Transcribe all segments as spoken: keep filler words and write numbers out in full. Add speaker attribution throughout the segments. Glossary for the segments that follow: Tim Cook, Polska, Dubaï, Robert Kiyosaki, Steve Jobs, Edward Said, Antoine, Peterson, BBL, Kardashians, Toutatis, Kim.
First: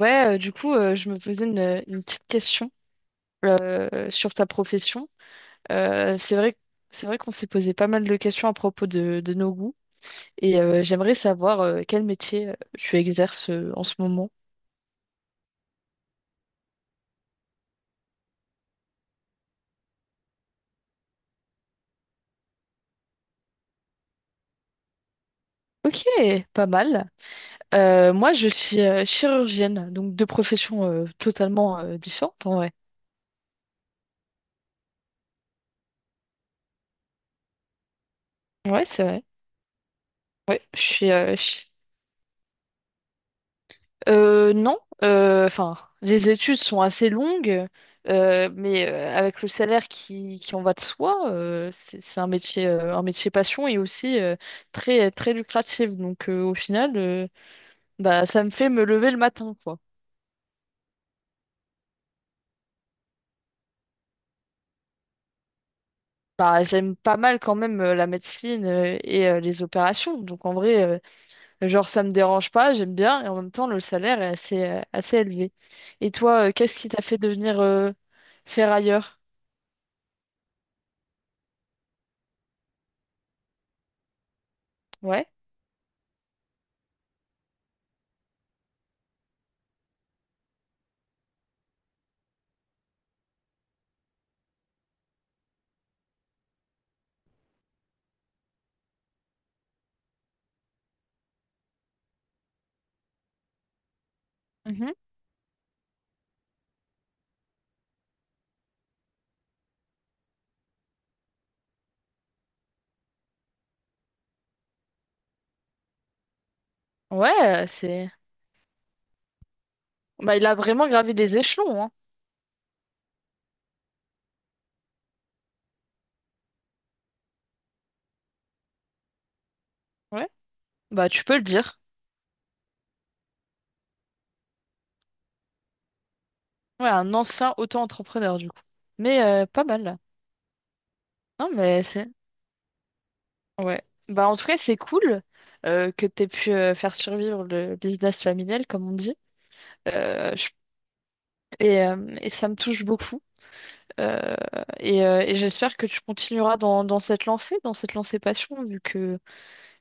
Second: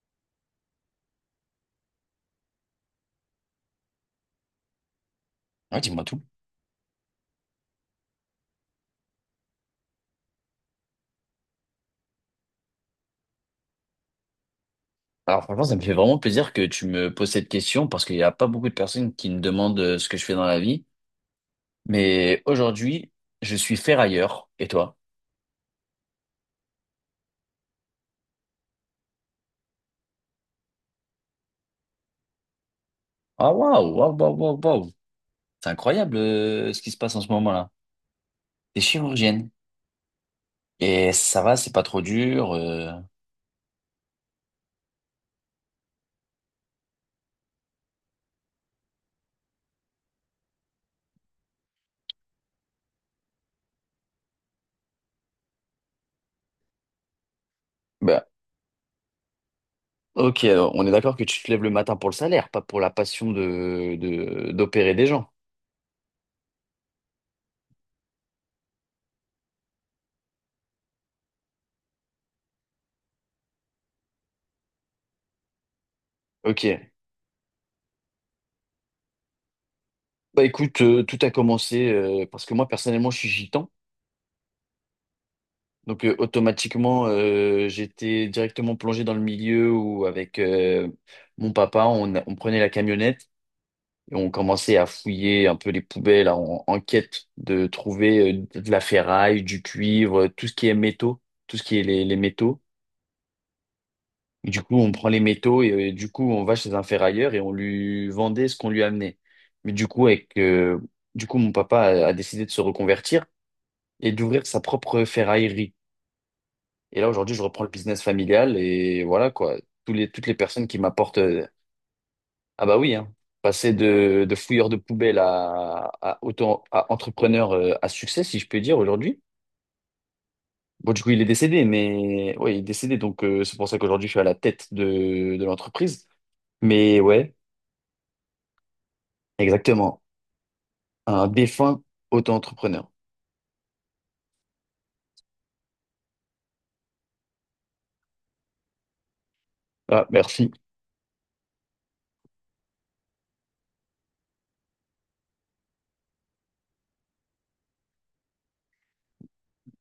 Speaker 1: Ouais, euh, du coup, euh, je me posais une, une petite question euh, sur ta profession.
Speaker 2: Ouais, dis-moi
Speaker 1: Euh,
Speaker 2: tout.
Speaker 1: c'est vrai, c'est vrai qu'on s'est posé pas mal de questions à propos de, de nos goûts et euh, j'aimerais savoir euh, quel métier euh, tu exerces euh, en ce moment.
Speaker 2: Alors franchement, ça me fait vraiment plaisir que tu me poses cette question parce qu'il n'y a pas beaucoup de personnes qui me demandent euh, ce que je fais dans la vie. Mais aujourd'hui, je suis ferrailleur. Et toi?
Speaker 1: Ok, pas mal. Euh, moi, je suis euh, chirurgienne, donc deux professions euh, totalement euh, différentes en vrai.
Speaker 2: Ah waouh, waouh, waouh, waouh, waouh. C'est incroyable euh, ce qui se passe en ce moment-là. T'es
Speaker 1: Ouais, c'est vrai.
Speaker 2: chirurgienne.
Speaker 1: Ouais, je suis,
Speaker 2: Et
Speaker 1: euh,
Speaker 2: ça va, c'est pas trop dur. euh.
Speaker 1: Euh, non, euh, enfin, les études sont assez longues, euh, mais euh, avec le salaire qui, qui en va de soi, euh, c'est c'est un métier, euh, un métier passion et aussi euh, très, très lucratif. Donc euh, au final, euh,
Speaker 2: Bah,
Speaker 1: bah, ça me fait me lever le matin, quoi.
Speaker 2: ok, alors, on est d'accord que tu te lèves le matin pour le salaire, pas pour la passion de, de- d'opérer des gens.
Speaker 1: Bah, j'aime pas mal quand même euh, la médecine euh, et euh, les opérations. Donc en vrai, euh, genre ça me dérange pas, j'aime bien et en même temps le salaire est assez, euh, assez élevé. Et toi, euh, qu'est-ce qui
Speaker 2: Ok.
Speaker 1: t'a fait devenir euh, ferrailleur?
Speaker 2: Bah écoute, euh, tout a commencé euh, parce que moi personnellement, je suis gitan.
Speaker 1: Ouais.
Speaker 2: Donc euh, automatiquement, euh, j'étais directement plongé dans le milieu où avec euh, mon papa, on, on prenait la camionnette et on commençait à fouiller un peu les poubelles en, en quête de trouver euh, de la ferraille, du cuivre, tout ce qui est métaux, tout ce qui est les, les métaux. Et du coup, on prend les métaux et euh, du coup, on va chez un ferrailleur et on lui vendait ce qu'on lui amenait. Mais du coup, avec, euh, du coup, mon papa a a décidé de se reconvertir et d'ouvrir sa propre ferraillerie. Et là, aujourd'hui, je reprends
Speaker 1: Ouais,
Speaker 2: le business
Speaker 1: c'est.
Speaker 2: familial et voilà quoi. Tous les, toutes les
Speaker 1: Bah, il a
Speaker 2: personnes qui
Speaker 1: vraiment gravé
Speaker 2: m'apportent.
Speaker 1: des
Speaker 2: euh,
Speaker 1: échelons, hein.
Speaker 2: Ah bah oui, hein. Passer de, de fouilleur de poubelle à, à, auto, à entrepreneur euh, à succès, si je peux dire, aujourd'hui.
Speaker 1: Ouais.
Speaker 2: Bon, du
Speaker 1: Bah,
Speaker 2: coup, il est
Speaker 1: tu peux le
Speaker 2: décédé,
Speaker 1: dire.
Speaker 2: mais oui il est décédé, donc euh, c'est pour ça qu'aujourd'hui, je suis à la tête de, de l'entreprise.
Speaker 1: Ouais,
Speaker 2: Mais
Speaker 1: un
Speaker 2: ouais,
Speaker 1: ancien auto-entrepreneur, du coup. Mais euh, pas mal, là.
Speaker 2: exactement. Un
Speaker 1: Non,
Speaker 2: défunt
Speaker 1: mais c'est.
Speaker 2: auto-entrepreneur.
Speaker 1: Ouais. Bah, en tout cas, c'est cool euh, que t'aies pu euh, faire survivre le business familial, comme on dit.
Speaker 2: Ah,
Speaker 1: Euh, je-
Speaker 2: merci.
Speaker 1: et, euh, et ça me touche beaucoup. Euh, et euh, et j'espère que tu continueras dans, dans cette lancée, dans cette lancée passion, vu que,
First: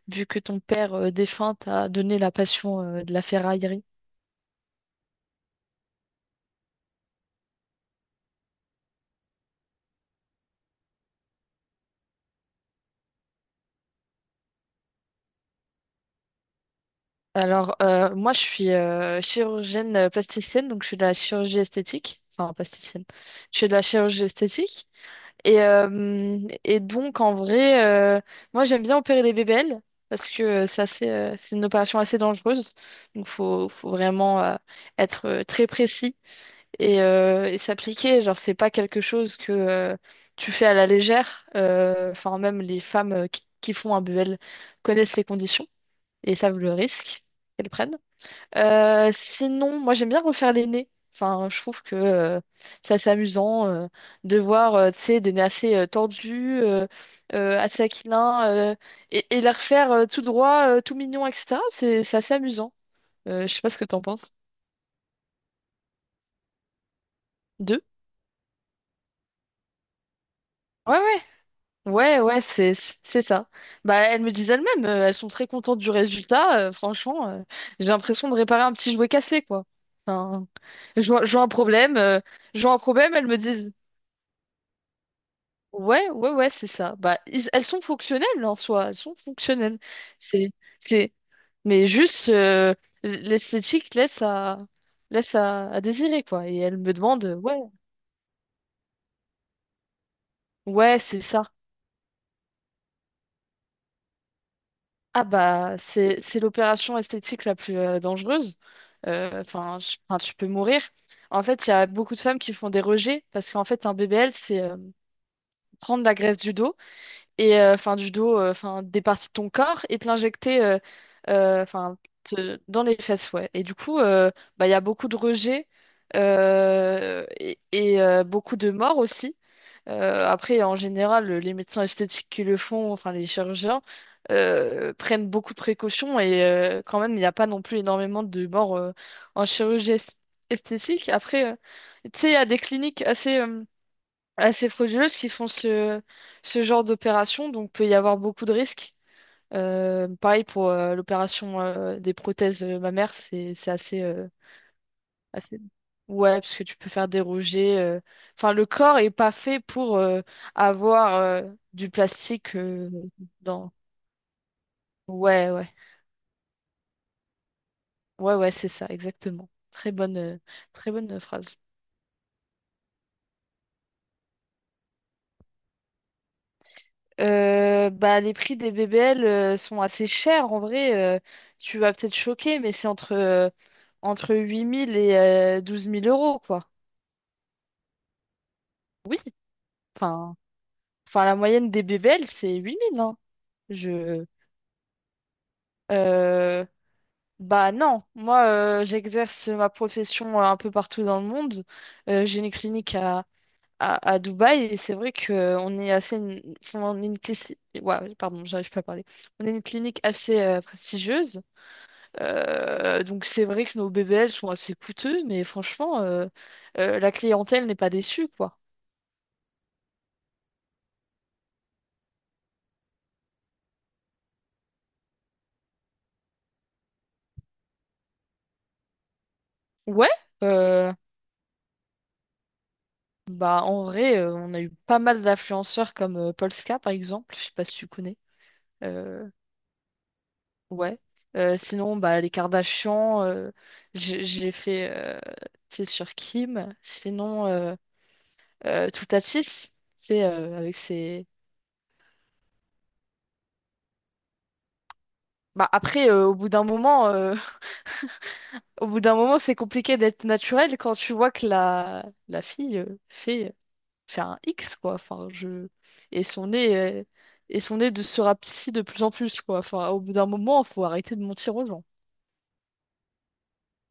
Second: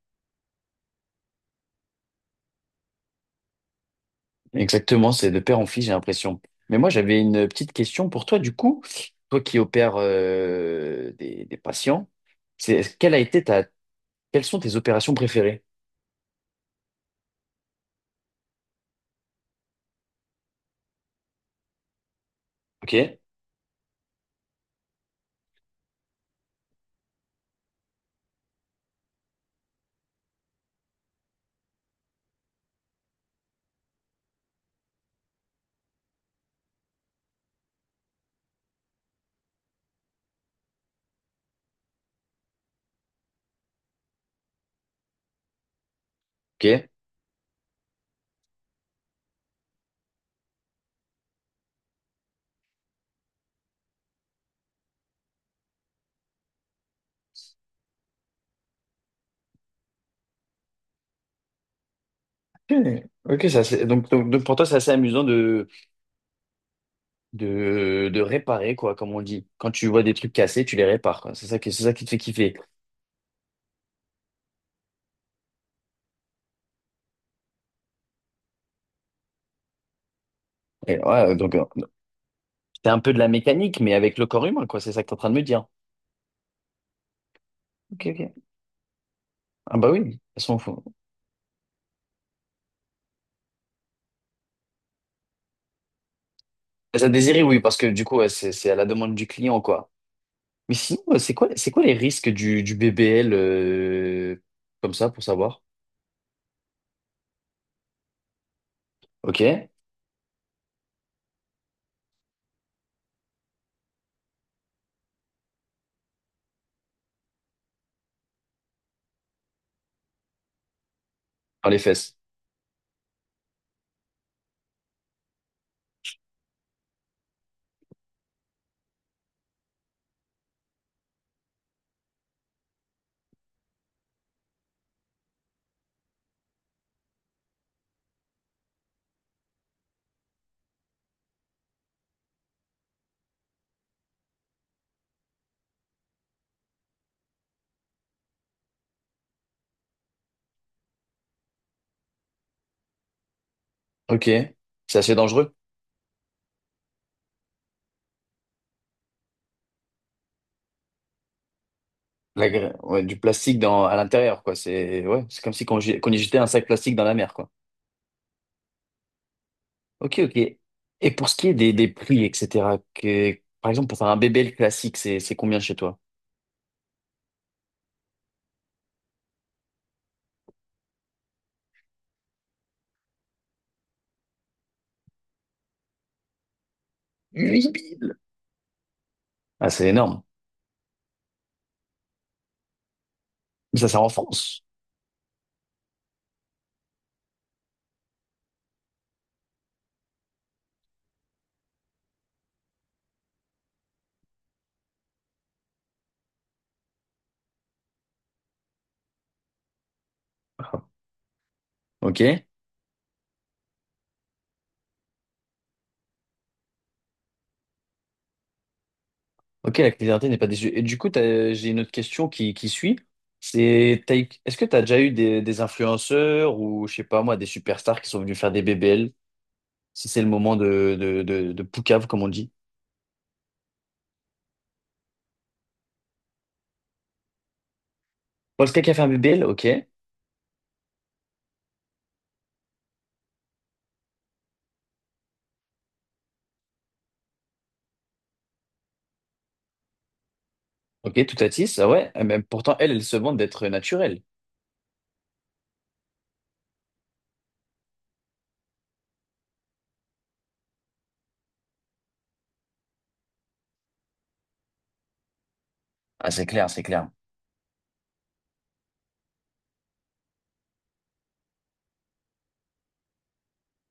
Speaker 1: vu que ton père euh, défunt t'a donné la passion euh, de la ferraille.
Speaker 2: Exactement, c'est de père en fils, j'ai l'impression. Mais moi, j'avais une petite question pour toi, du coup. Toi qui opères euh, des, des patients, c'est, quelle a été ta, quelles sont tes opérations préférées?
Speaker 1: Alors, euh, moi, je suis euh, chirurgienne euh, plasticienne, donc je suis de la chirurgie esthétique. Enfin,
Speaker 2: Ok,
Speaker 1: plasticienne. Je suis de la chirurgie esthétique. Et, euh, et donc, en vrai, euh, moi, j'aime bien opérer des bébelles parce que euh, c'est assez, euh, c'est une opération assez dangereuse. Donc, faut, faut vraiment euh, être euh, très précis et, euh, et s'appliquer. Genre, c'est pas quelque chose que euh, tu fais à la légère. Euh, Enfin, même les femmes euh, qui, qui font un B B L connaissent ces conditions et savent le
Speaker 2: ok.
Speaker 1: risque qu'elles prennent. Euh, sinon, moi j'aime bien refaire les nez. Enfin, je trouve que euh, c'est assez amusant euh, de voir, euh, tu sais, des nez assez euh, tordus, euh, euh, assez aquilins, euh, et, et les refaire euh, tout droit, euh, tout mignon, et cetera. C'est c'est assez amusant.
Speaker 2: Ok,
Speaker 1: Euh,
Speaker 2: ok,
Speaker 1: je sais
Speaker 2: ça,
Speaker 1: pas ce
Speaker 2: c'est-
Speaker 1: que t'en
Speaker 2: donc, donc,
Speaker 1: penses.
Speaker 2: donc pour toi, c'est assez amusant de,
Speaker 1: Deux?
Speaker 2: de, de réparer, quoi, comme on dit. Quand tu vois des trucs cassés, tu les
Speaker 1: Ouais,
Speaker 2: répares,
Speaker 1: ouais.
Speaker 2: quoi. C'est ça qui, c'est ça qui te fait
Speaker 1: Ouais, ouais,
Speaker 2: kiffer.
Speaker 1: c'est c'est ça. Bah, elles me disent elles-mêmes, euh, elles sont très contentes du résultat. Euh, franchement, euh, j'ai l'impression de réparer un petit jouet cassé, quoi. Enfin,
Speaker 2: Et
Speaker 1: je vois, je
Speaker 2: ouais,
Speaker 1: vois un
Speaker 2: donc, euh,
Speaker 1: problème, euh, je vois un
Speaker 2: c'est un peu
Speaker 1: problème,
Speaker 2: de la
Speaker 1: elles me disent.
Speaker 2: mécanique, mais avec le corps humain, quoi. C'est ça que tu es en train de me dire.
Speaker 1: Ouais, ouais, ouais, c'est ça. Bah, ils- elles sont
Speaker 2: Ok, ok.
Speaker 1: fonctionnelles en soi, elles sont
Speaker 2: Ah
Speaker 1: fonctionnelles.
Speaker 2: bah oui, de toute
Speaker 1: C'est,
Speaker 2: façon, faut-
Speaker 1: c'est, mais juste euh, l'esthétique laisse à, laisse à, à désirer quoi. Et elle me
Speaker 2: Ça
Speaker 1: demande, euh,
Speaker 2: désirait,
Speaker 1: ouais,
Speaker 2: oui, parce que du coup, ouais, c'est c'est à la demande du client, quoi. Mais
Speaker 1: ouais,
Speaker 2: sinon, euh,
Speaker 1: c'est
Speaker 2: c'est
Speaker 1: ça.
Speaker 2: quoi, c'est quoi les risques du, du B B L euh, comme ça, pour
Speaker 1: Ah
Speaker 2: savoir?
Speaker 1: bah, c'est, c'est l'opération esthétique la plus euh, dangereuse. Euh,
Speaker 2: Ok.
Speaker 1: Enfin, je- enfin, tu peux mourir. En fait, il y a beaucoup de femmes qui font des rejets parce qu'en fait, un B B L, c'est euh, prendre la graisse du dos et euh, enfin du dos, euh, enfin des parties de ton corps et te l'injecter euh, euh,
Speaker 2: Dans les
Speaker 1: enfin
Speaker 2: fesses.
Speaker 1: te- dans les fesses, ouais. Et du coup, euh, bah il y a beaucoup de rejets euh, et, et, euh, beaucoup de morts aussi. Euh, après, en général, les médecins esthétiques qui le font, enfin les chirurgiens, euh, prennent beaucoup de précautions et euh, quand même, il n'y a pas non plus énormément de morts euh, en chirurgie est- esthétique. Après, euh, tu sais, il y a des cliniques assez euh, assez frauduleuses qui font ce, ce genre d'opération, donc peut y avoir beaucoup de risques. Euh, pareil pour euh, l'opération euh, des prothèses euh, mammaires, c'est c'est assez, euh,
Speaker 2: Ok. C'est assez dangereux.
Speaker 1: assez... Ouais, parce que tu peux faire déroger. euh, Enfin, le corps est pas fait pour euh, avoir euh, du
Speaker 2: La
Speaker 1: plastique
Speaker 2: gra-
Speaker 1: euh,
Speaker 2: ouais, du plastique
Speaker 1: dans...
Speaker 2: dans, à l'intérieur, quoi. C'est ouais, c'est
Speaker 1: Ouais,
Speaker 2: comme si
Speaker 1: ouais.
Speaker 2: qu'on jet- qu'on y jetait un sac plastique dans la mer, quoi.
Speaker 1: Ouais, ouais, c'est ça, exactement. Très bonne,
Speaker 2: Ok,
Speaker 1: euh,
Speaker 2: ok.
Speaker 1: très
Speaker 2: Et
Speaker 1: bonne
Speaker 2: pour ce qui est
Speaker 1: phrase.
Speaker 2: des, des prix, et cetera, que, par exemple, pour faire un B B L classique, c'est c'est combien chez toi?
Speaker 1: Euh, bah, les prix des B B L euh, sont assez chers en vrai. Euh, tu vas peut-être choquer, mais c'est entre, euh, entre huit mille et euh, douze mille euros, quoi.
Speaker 2: Huit mille.
Speaker 1: Oui,
Speaker 2: Ah, c'est énorme.
Speaker 1: enfin, enfin la moyenne des B B L, c'est huit mille, hein.
Speaker 2: Mais ça, c'est en
Speaker 1: Je...
Speaker 2: France.
Speaker 1: euh, bah non, moi euh, j'exerce ma profession euh, un peu partout dans le monde. Euh, j'ai une clinique à, à, à Dubaï et c'est vrai qu'on est assez... une- enfin, on est une... clissi- Ouais, pardon, j'arrive pas à parler. On est une clinique assez euh,
Speaker 2: Ah,
Speaker 1: prestigieuse.
Speaker 2: ok.
Speaker 1: Euh, donc c'est vrai que nos B B L sont assez coûteux, mais franchement, euh, euh, la clientèle n'est pas déçue, quoi.
Speaker 2: Ok, la clarté n'est pas déçue. Et du coup, t'as- j'ai une autre question qui, qui suit. C'est, t'as eu- est-ce que tu as déjà eu des, des influenceurs ou, je sais pas moi, des superstars qui sont venus faire des B B L, si
Speaker 1: Ouais,
Speaker 2: c'est le moment
Speaker 1: euh,
Speaker 2: de, de, de, de Poucave, comme on dit.
Speaker 1: bah en vrai, euh, on a eu pas mal d'influenceurs comme euh, Polska, par exemple, je sais pas si tu connais.
Speaker 2: Polska qui a fait un
Speaker 1: Euh,
Speaker 2: B B L, ok.
Speaker 1: ouais. Euh, sinon, bah les Kardashians, euh, j'ai j'ai fait, euh, c'est sur Kim. Sinon, euh, euh, Toutatis, c'est euh, avec
Speaker 2: Ok,
Speaker 1: ses...
Speaker 2: tout à tisse, ah ouais. Ah, mais pourtant, elle, elle se vante d'être naturelle.
Speaker 1: Bah après, euh, au bout d'un moment... euh, Au bout d'un moment, c'est compliqué d'être naturel quand tu vois que la, la fille euh, fait, fait un X, quoi. Enfin, je... Et
Speaker 2: Ah, c'est
Speaker 1: son
Speaker 2: clair,
Speaker 1: nez,
Speaker 2: c'est
Speaker 1: euh,
Speaker 2: clair.
Speaker 1: et son nez de se rapetisser de plus en plus, quoi. Enfin, au bout d'un moment, faut arrêter de mentir aux gens.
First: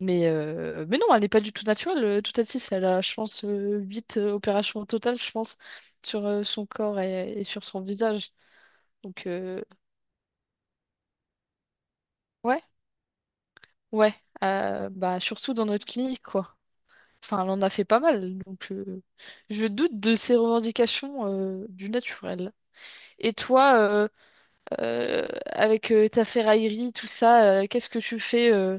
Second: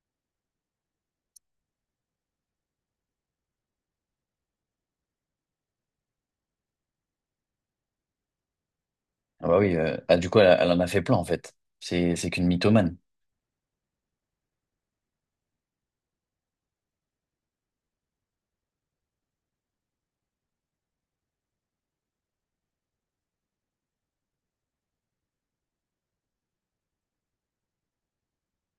Speaker 1: Mais, euh, mais non, elle n'est pas du tout naturelle, euh, toute six. Elle a, je pense, euh, huit euh, opérations au total, je pense, sur euh, son corps et, et sur son visage. Donc,
Speaker 2: Ah bah
Speaker 1: euh,
Speaker 2: oui, euh, ah, du coup, elle, elle en a fait plein, en fait. C'est, c'est qu'une
Speaker 1: ouais,
Speaker 2: mythomane.
Speaker 1: ouais. Euh, bah, surtout dans notre clinique, quoi. Enfin, elle en a fait pas mal, donc euh, je doute de ses revendications euh, du naturel. Et toi, euh, euh, avec euh, ta ferraillerie, tout ça, euh, qu'est-ce que tu fais euh,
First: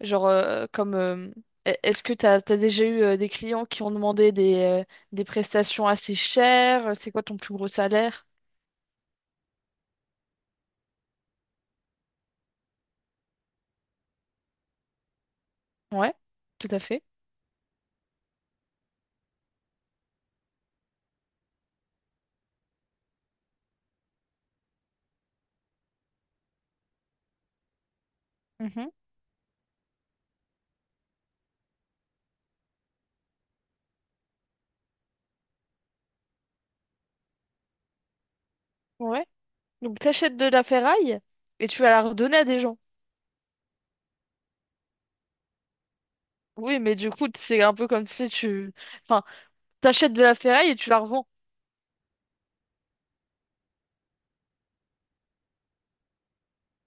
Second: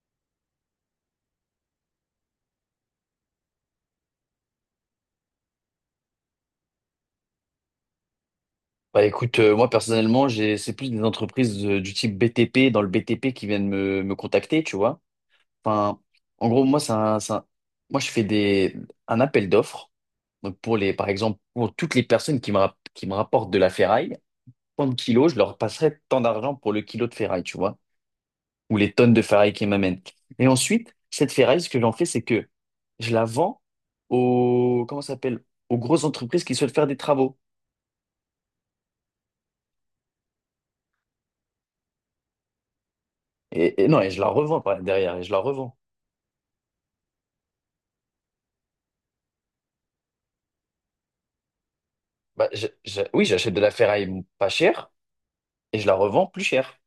Speaker 1: genre euh, comme euh, e- est-ce que t'as t'as déjà eu euh, des clients qui ont demandé des, euh, des prestations assez chères? C'est quoi ton plus gros salaire?
Speaker 2: Bah écoute, euh, moi personnellement, j'ai, c'est plus des entreprises euh, du type B T P, dans le B T P qui viennent me, me contacter, tu vois. Enfin,
Speaker 1: Ouais,
Speaker 2: en gros,
Speaker 1: tout à
Speaker 2: moi,
Speaker 1: fait.
Speaker 2: ça, ça, moi, je fais des, un appel d'offres. Donc, pour les, par exemple, pour toutes les personnes qui me, rap- qui me rapportent de la ferraille, tant de kilos, je leur passerai tant d'argent pour le kilo de ferraille, tu vois, ou
Speaker 1: Mhm.
Speaker 2: les tonnes de ferraille qu'ils m'amènent. Et ensuite, cette ferraille, ce que j'en fais, c'est que je la vends aux, comment ça s'appelle, aux grosses entreprises qui souhaitent faire des travaux.
Speaker 1: Ouais. Donc t'achètes de la ferraille et tu vas la redonner à des gens.
Speaker 2: Et, et non, et je la revends par- derrière, et je la revends.
Speaker 1: Oui, mais du coup, c'est un peu comme si tu... Enfin, t'achètes de la ferraille et tu la revends.
Speaker 2: Bah, je- je- oui, j'achète de la ferraille pas chère et je la revends plus chère.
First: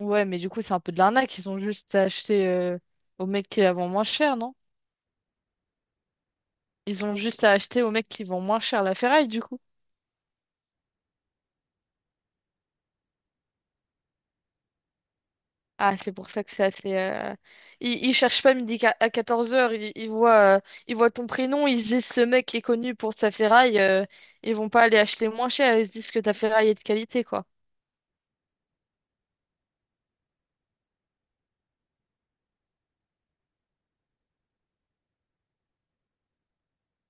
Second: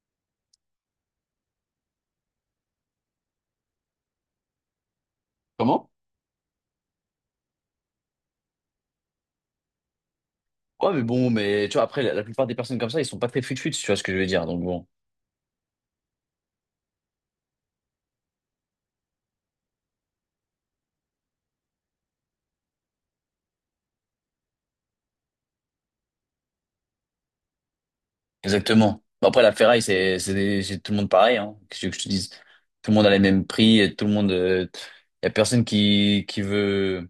Speaker 1: Ouais, mais du coup, c'est un peu de l'arnaque. Ils ont juste à acheter euh, au mec qui la vend moins cher, non?
Speaker 2: Comment?
Speaker 1: Ils ont juste à acheter au mec qui vend moins cher la ferraille, du coup.
Speaker 2: Ouais, mais bon, mais tu vois, après, la, la plupart des personnes comme ça, ils sont pas très fut-fut, si tu vois ce que je veux dire. Donc bon,
Speaker 1: Ah, c'est pour ça que c'est assez. euh, Ils, ils cherchent pas midi qua- à quatorze heures, ils, ils voient, euh, ils voient ton prénom, ils se disent ce mec est connu pour sa ferraille, euh, ils vont pas aller acheter moins cher, ils se disent que ta ferraille est de qualité, quoi.
Speaker 2: exactement. Bon, après, la ferraille, c'est c'est des- c'est tout le monde pareil, hein. Qu'est-ce que tu veux que je te dise? Tout le monde a les mêmes prix, et tout le monde. Il y a personne qui, qui veut,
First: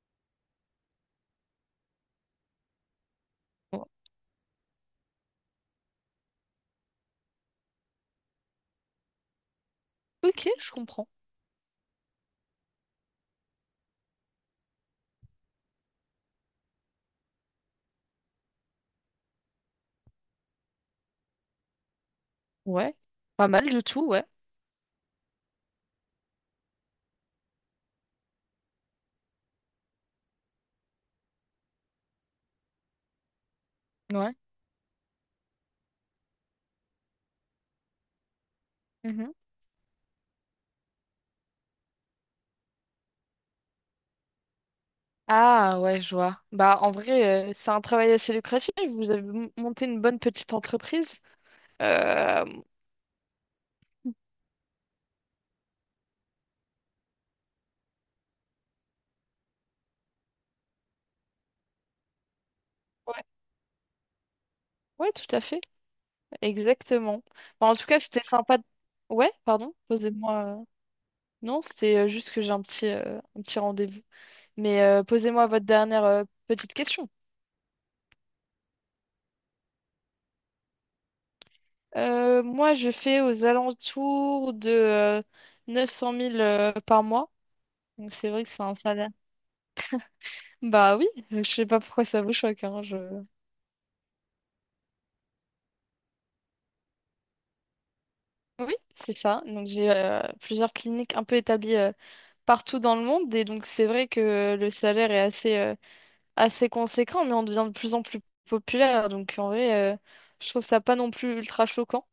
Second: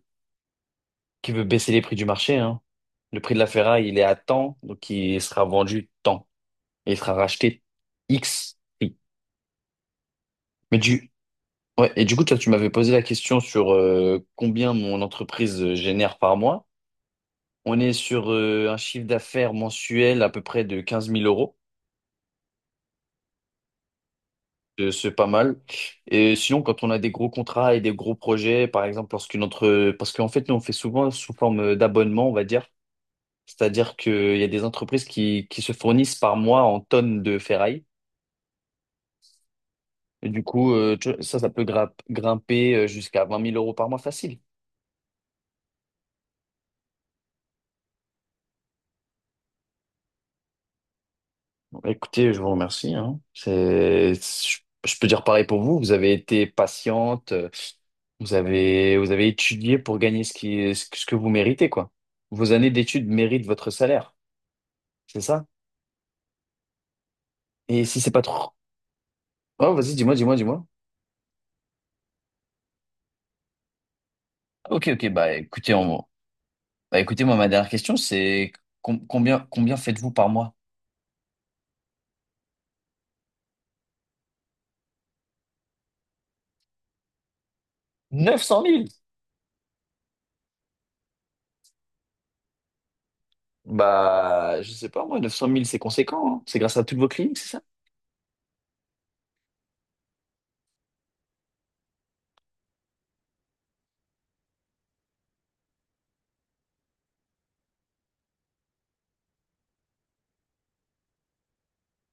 Speaker 2: qui veut baisser les prix du marché, hein. Le prix de la
Speaker 1: Bon.
Speaker 2: ferraille, il est à tant donc il sera vendu tant. Et il sera racheté X prix.
Speaker 1: Ok, je
Speaker 2: Mais
Speaker 1: comprends.
Speaker 2: du. Ouais, et du coup, toi, tu m'avais posé la question sur euh, combien mon entreprise euh, génère par mois. On est sur euh, un chiffre d'affaires mensuel à peu près de quinze mille euros.
Speaker 1: Ouais. Pas mal du tout, ouais.
Speaker 2: Euh, C'est pas mal. Et sinon, quand on a des gros contrats et des gros projets, par exemple, lorsqu'une entre... parce qu'en fait, nous, on fait souvent sous forme d'abonnement, on va dire. C'est-à-dire
Speaker 1: Ouais.
Speaker 2: qu'il y a des entreprises qui, qui se fournissent par mois en tonnes de ferraille. Et du coup, euh, tu vois, ça, ça peut grimp- grimper euh, jusqu'à vingt mille euros par mois facile.
Speaker 1: Ah ouais, je vois. Bah en vrai, euh, c'est un travail assez lucratif. Vous avez m- monté une bonne petite entreprise.
Speaker 2: Écoutez, je
Speaker 1: Euh,
Speaker 2: vous remercie, hein. C'est, je, je peux dire pareil pour vous. Vous avez été patiente, euh, vous avez, vous avez étudié pour gagner ce qui, ce, que ce que vous méritez, quoi. Vos années d'études
Speaker 1: ouais,
Speaker 2: méritent votre salaire,
Speaker 1: ouais,
Speaker 2: c'est
Speaker 1: tout à
Speaker 2: ça?
Speaker 1: fait. Exactement. Bah, en
Speaker 2: Et
Speaker 1: tout cas,
Speaker 2: si c'est pas
Speaker 1: c'était
Speaker 2: trop...
Speaker 1: sympa. de- Ouais, pardon.
Speaker 2: Oh, vas-y, dis-moi, dis-moi,
Speaker 1: Posez-moi.
Speaker 2: dis-moi.
Speaker 1: Non, c'était euh, juste que j'ai un petit, euh, un petit rendez-vous. Mais
Speaker 2: Ok,
Speaker 1: euh,
Speaker 2: ok, bah
Speaker 1: posez-moi votre
Speaker 2: écoutez,
Speaker 1: dernière
Speaker 2: on...
Speaker 1: euh, petite
Speaker 2: bah,
Speaker 1: question.
Speaker 2: écoutez, moi, ma dernière question, c'est com- combien, combien faites-vous par mois?
Speaker 1: Euh, moi, je fais aux alentours de euh, neuf cent mille euh, par mois. Donc c'est
Speaker 2: Neuf
Speaker 1: vrai que
Speaker 2: cent
Speaker 1: c'est un
Speaker 2: mille.
Speaker 1: salaire. Bah oui, je sais pas pourquoi ça vous choque, hein, je...
Speaker 2: Bah, je sais pas, moi, Neuf cent mille, c'est conséquent, hein. C'est grâce à toutes vos cliniques, c'est ça?
Speaker 1: Oui, c'est ça. Donc j'ai euh, plusieurs cliniques un peu établies euh, partout dans le monde et donc c'est vrai que le salaire est assez euh, assez conséquent, mais on devient de plus en plus populaire. Donc en vrai, euh, je trouve ça pas non plus ultra choquant.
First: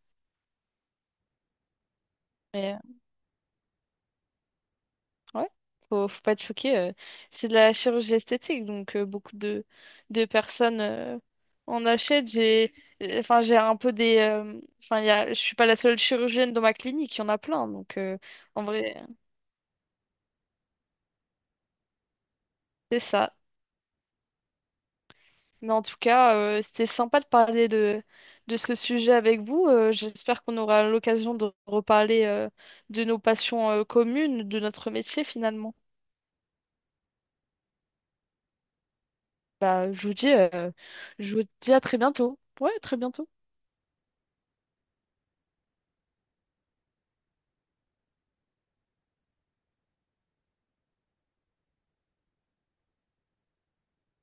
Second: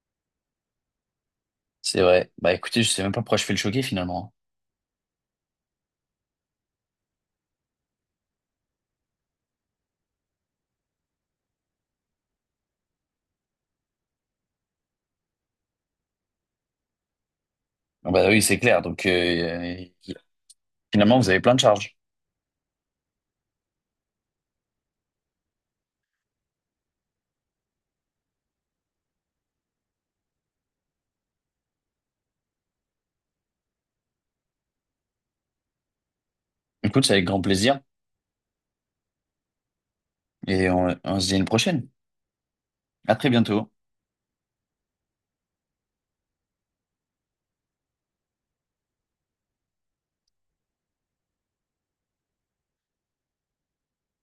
Speaker 2: C'est vrai. Bah
Speaker 1: Mais
Speaker 2: écoutez, je sais même pas pourquoi je fais le choquer finalement.
Speaker 1: euh, ouais, faut, faut pas être choqué. euh. C'est de la chirurgie esthétique, donc euh, beaucoup de de personnes euh, en achètent. J'ai euh, enfin j'ai un peu des euh, enfin il y a je suis pas la seule chirurgienne dans ma clinique, il y en a plein. Donc
Speaker 2: Ah
Speaker 1: euh,
Speaker 2: bah oui, c'est
Speaker 1: en
Speaker 2: clair.
Speaker 1: vrai,
Speaker 2: Donc, euh, finalement, vous avez plein de charges.
Speaker 1: c'est ça. Mais en tout cas, euh, c'était sympa de parler de, de ce sujet avec vous. Euh, j'espère qu'on aura l'occasion de reparler euh, de nos passions euh, communes, de notre métier finalement.
Speaker 2: Écoute, c'est avec grand plaisir
Speaker 1: Bah, je vous dis,
Speaker 2: et
Speaker 1: euh,
Speaker 2: on on se dit
Speaker 1: je
Speaker 2: à
Speaker 1: vous
Speaker 2: une
Speaker 1: dis à
Speaker 2: prochaine.
Speaker 1: très bientôt. Ouais, à très
Speaker 2: À
Speaker 1: bientôt.
Speaker 2: très bientôt.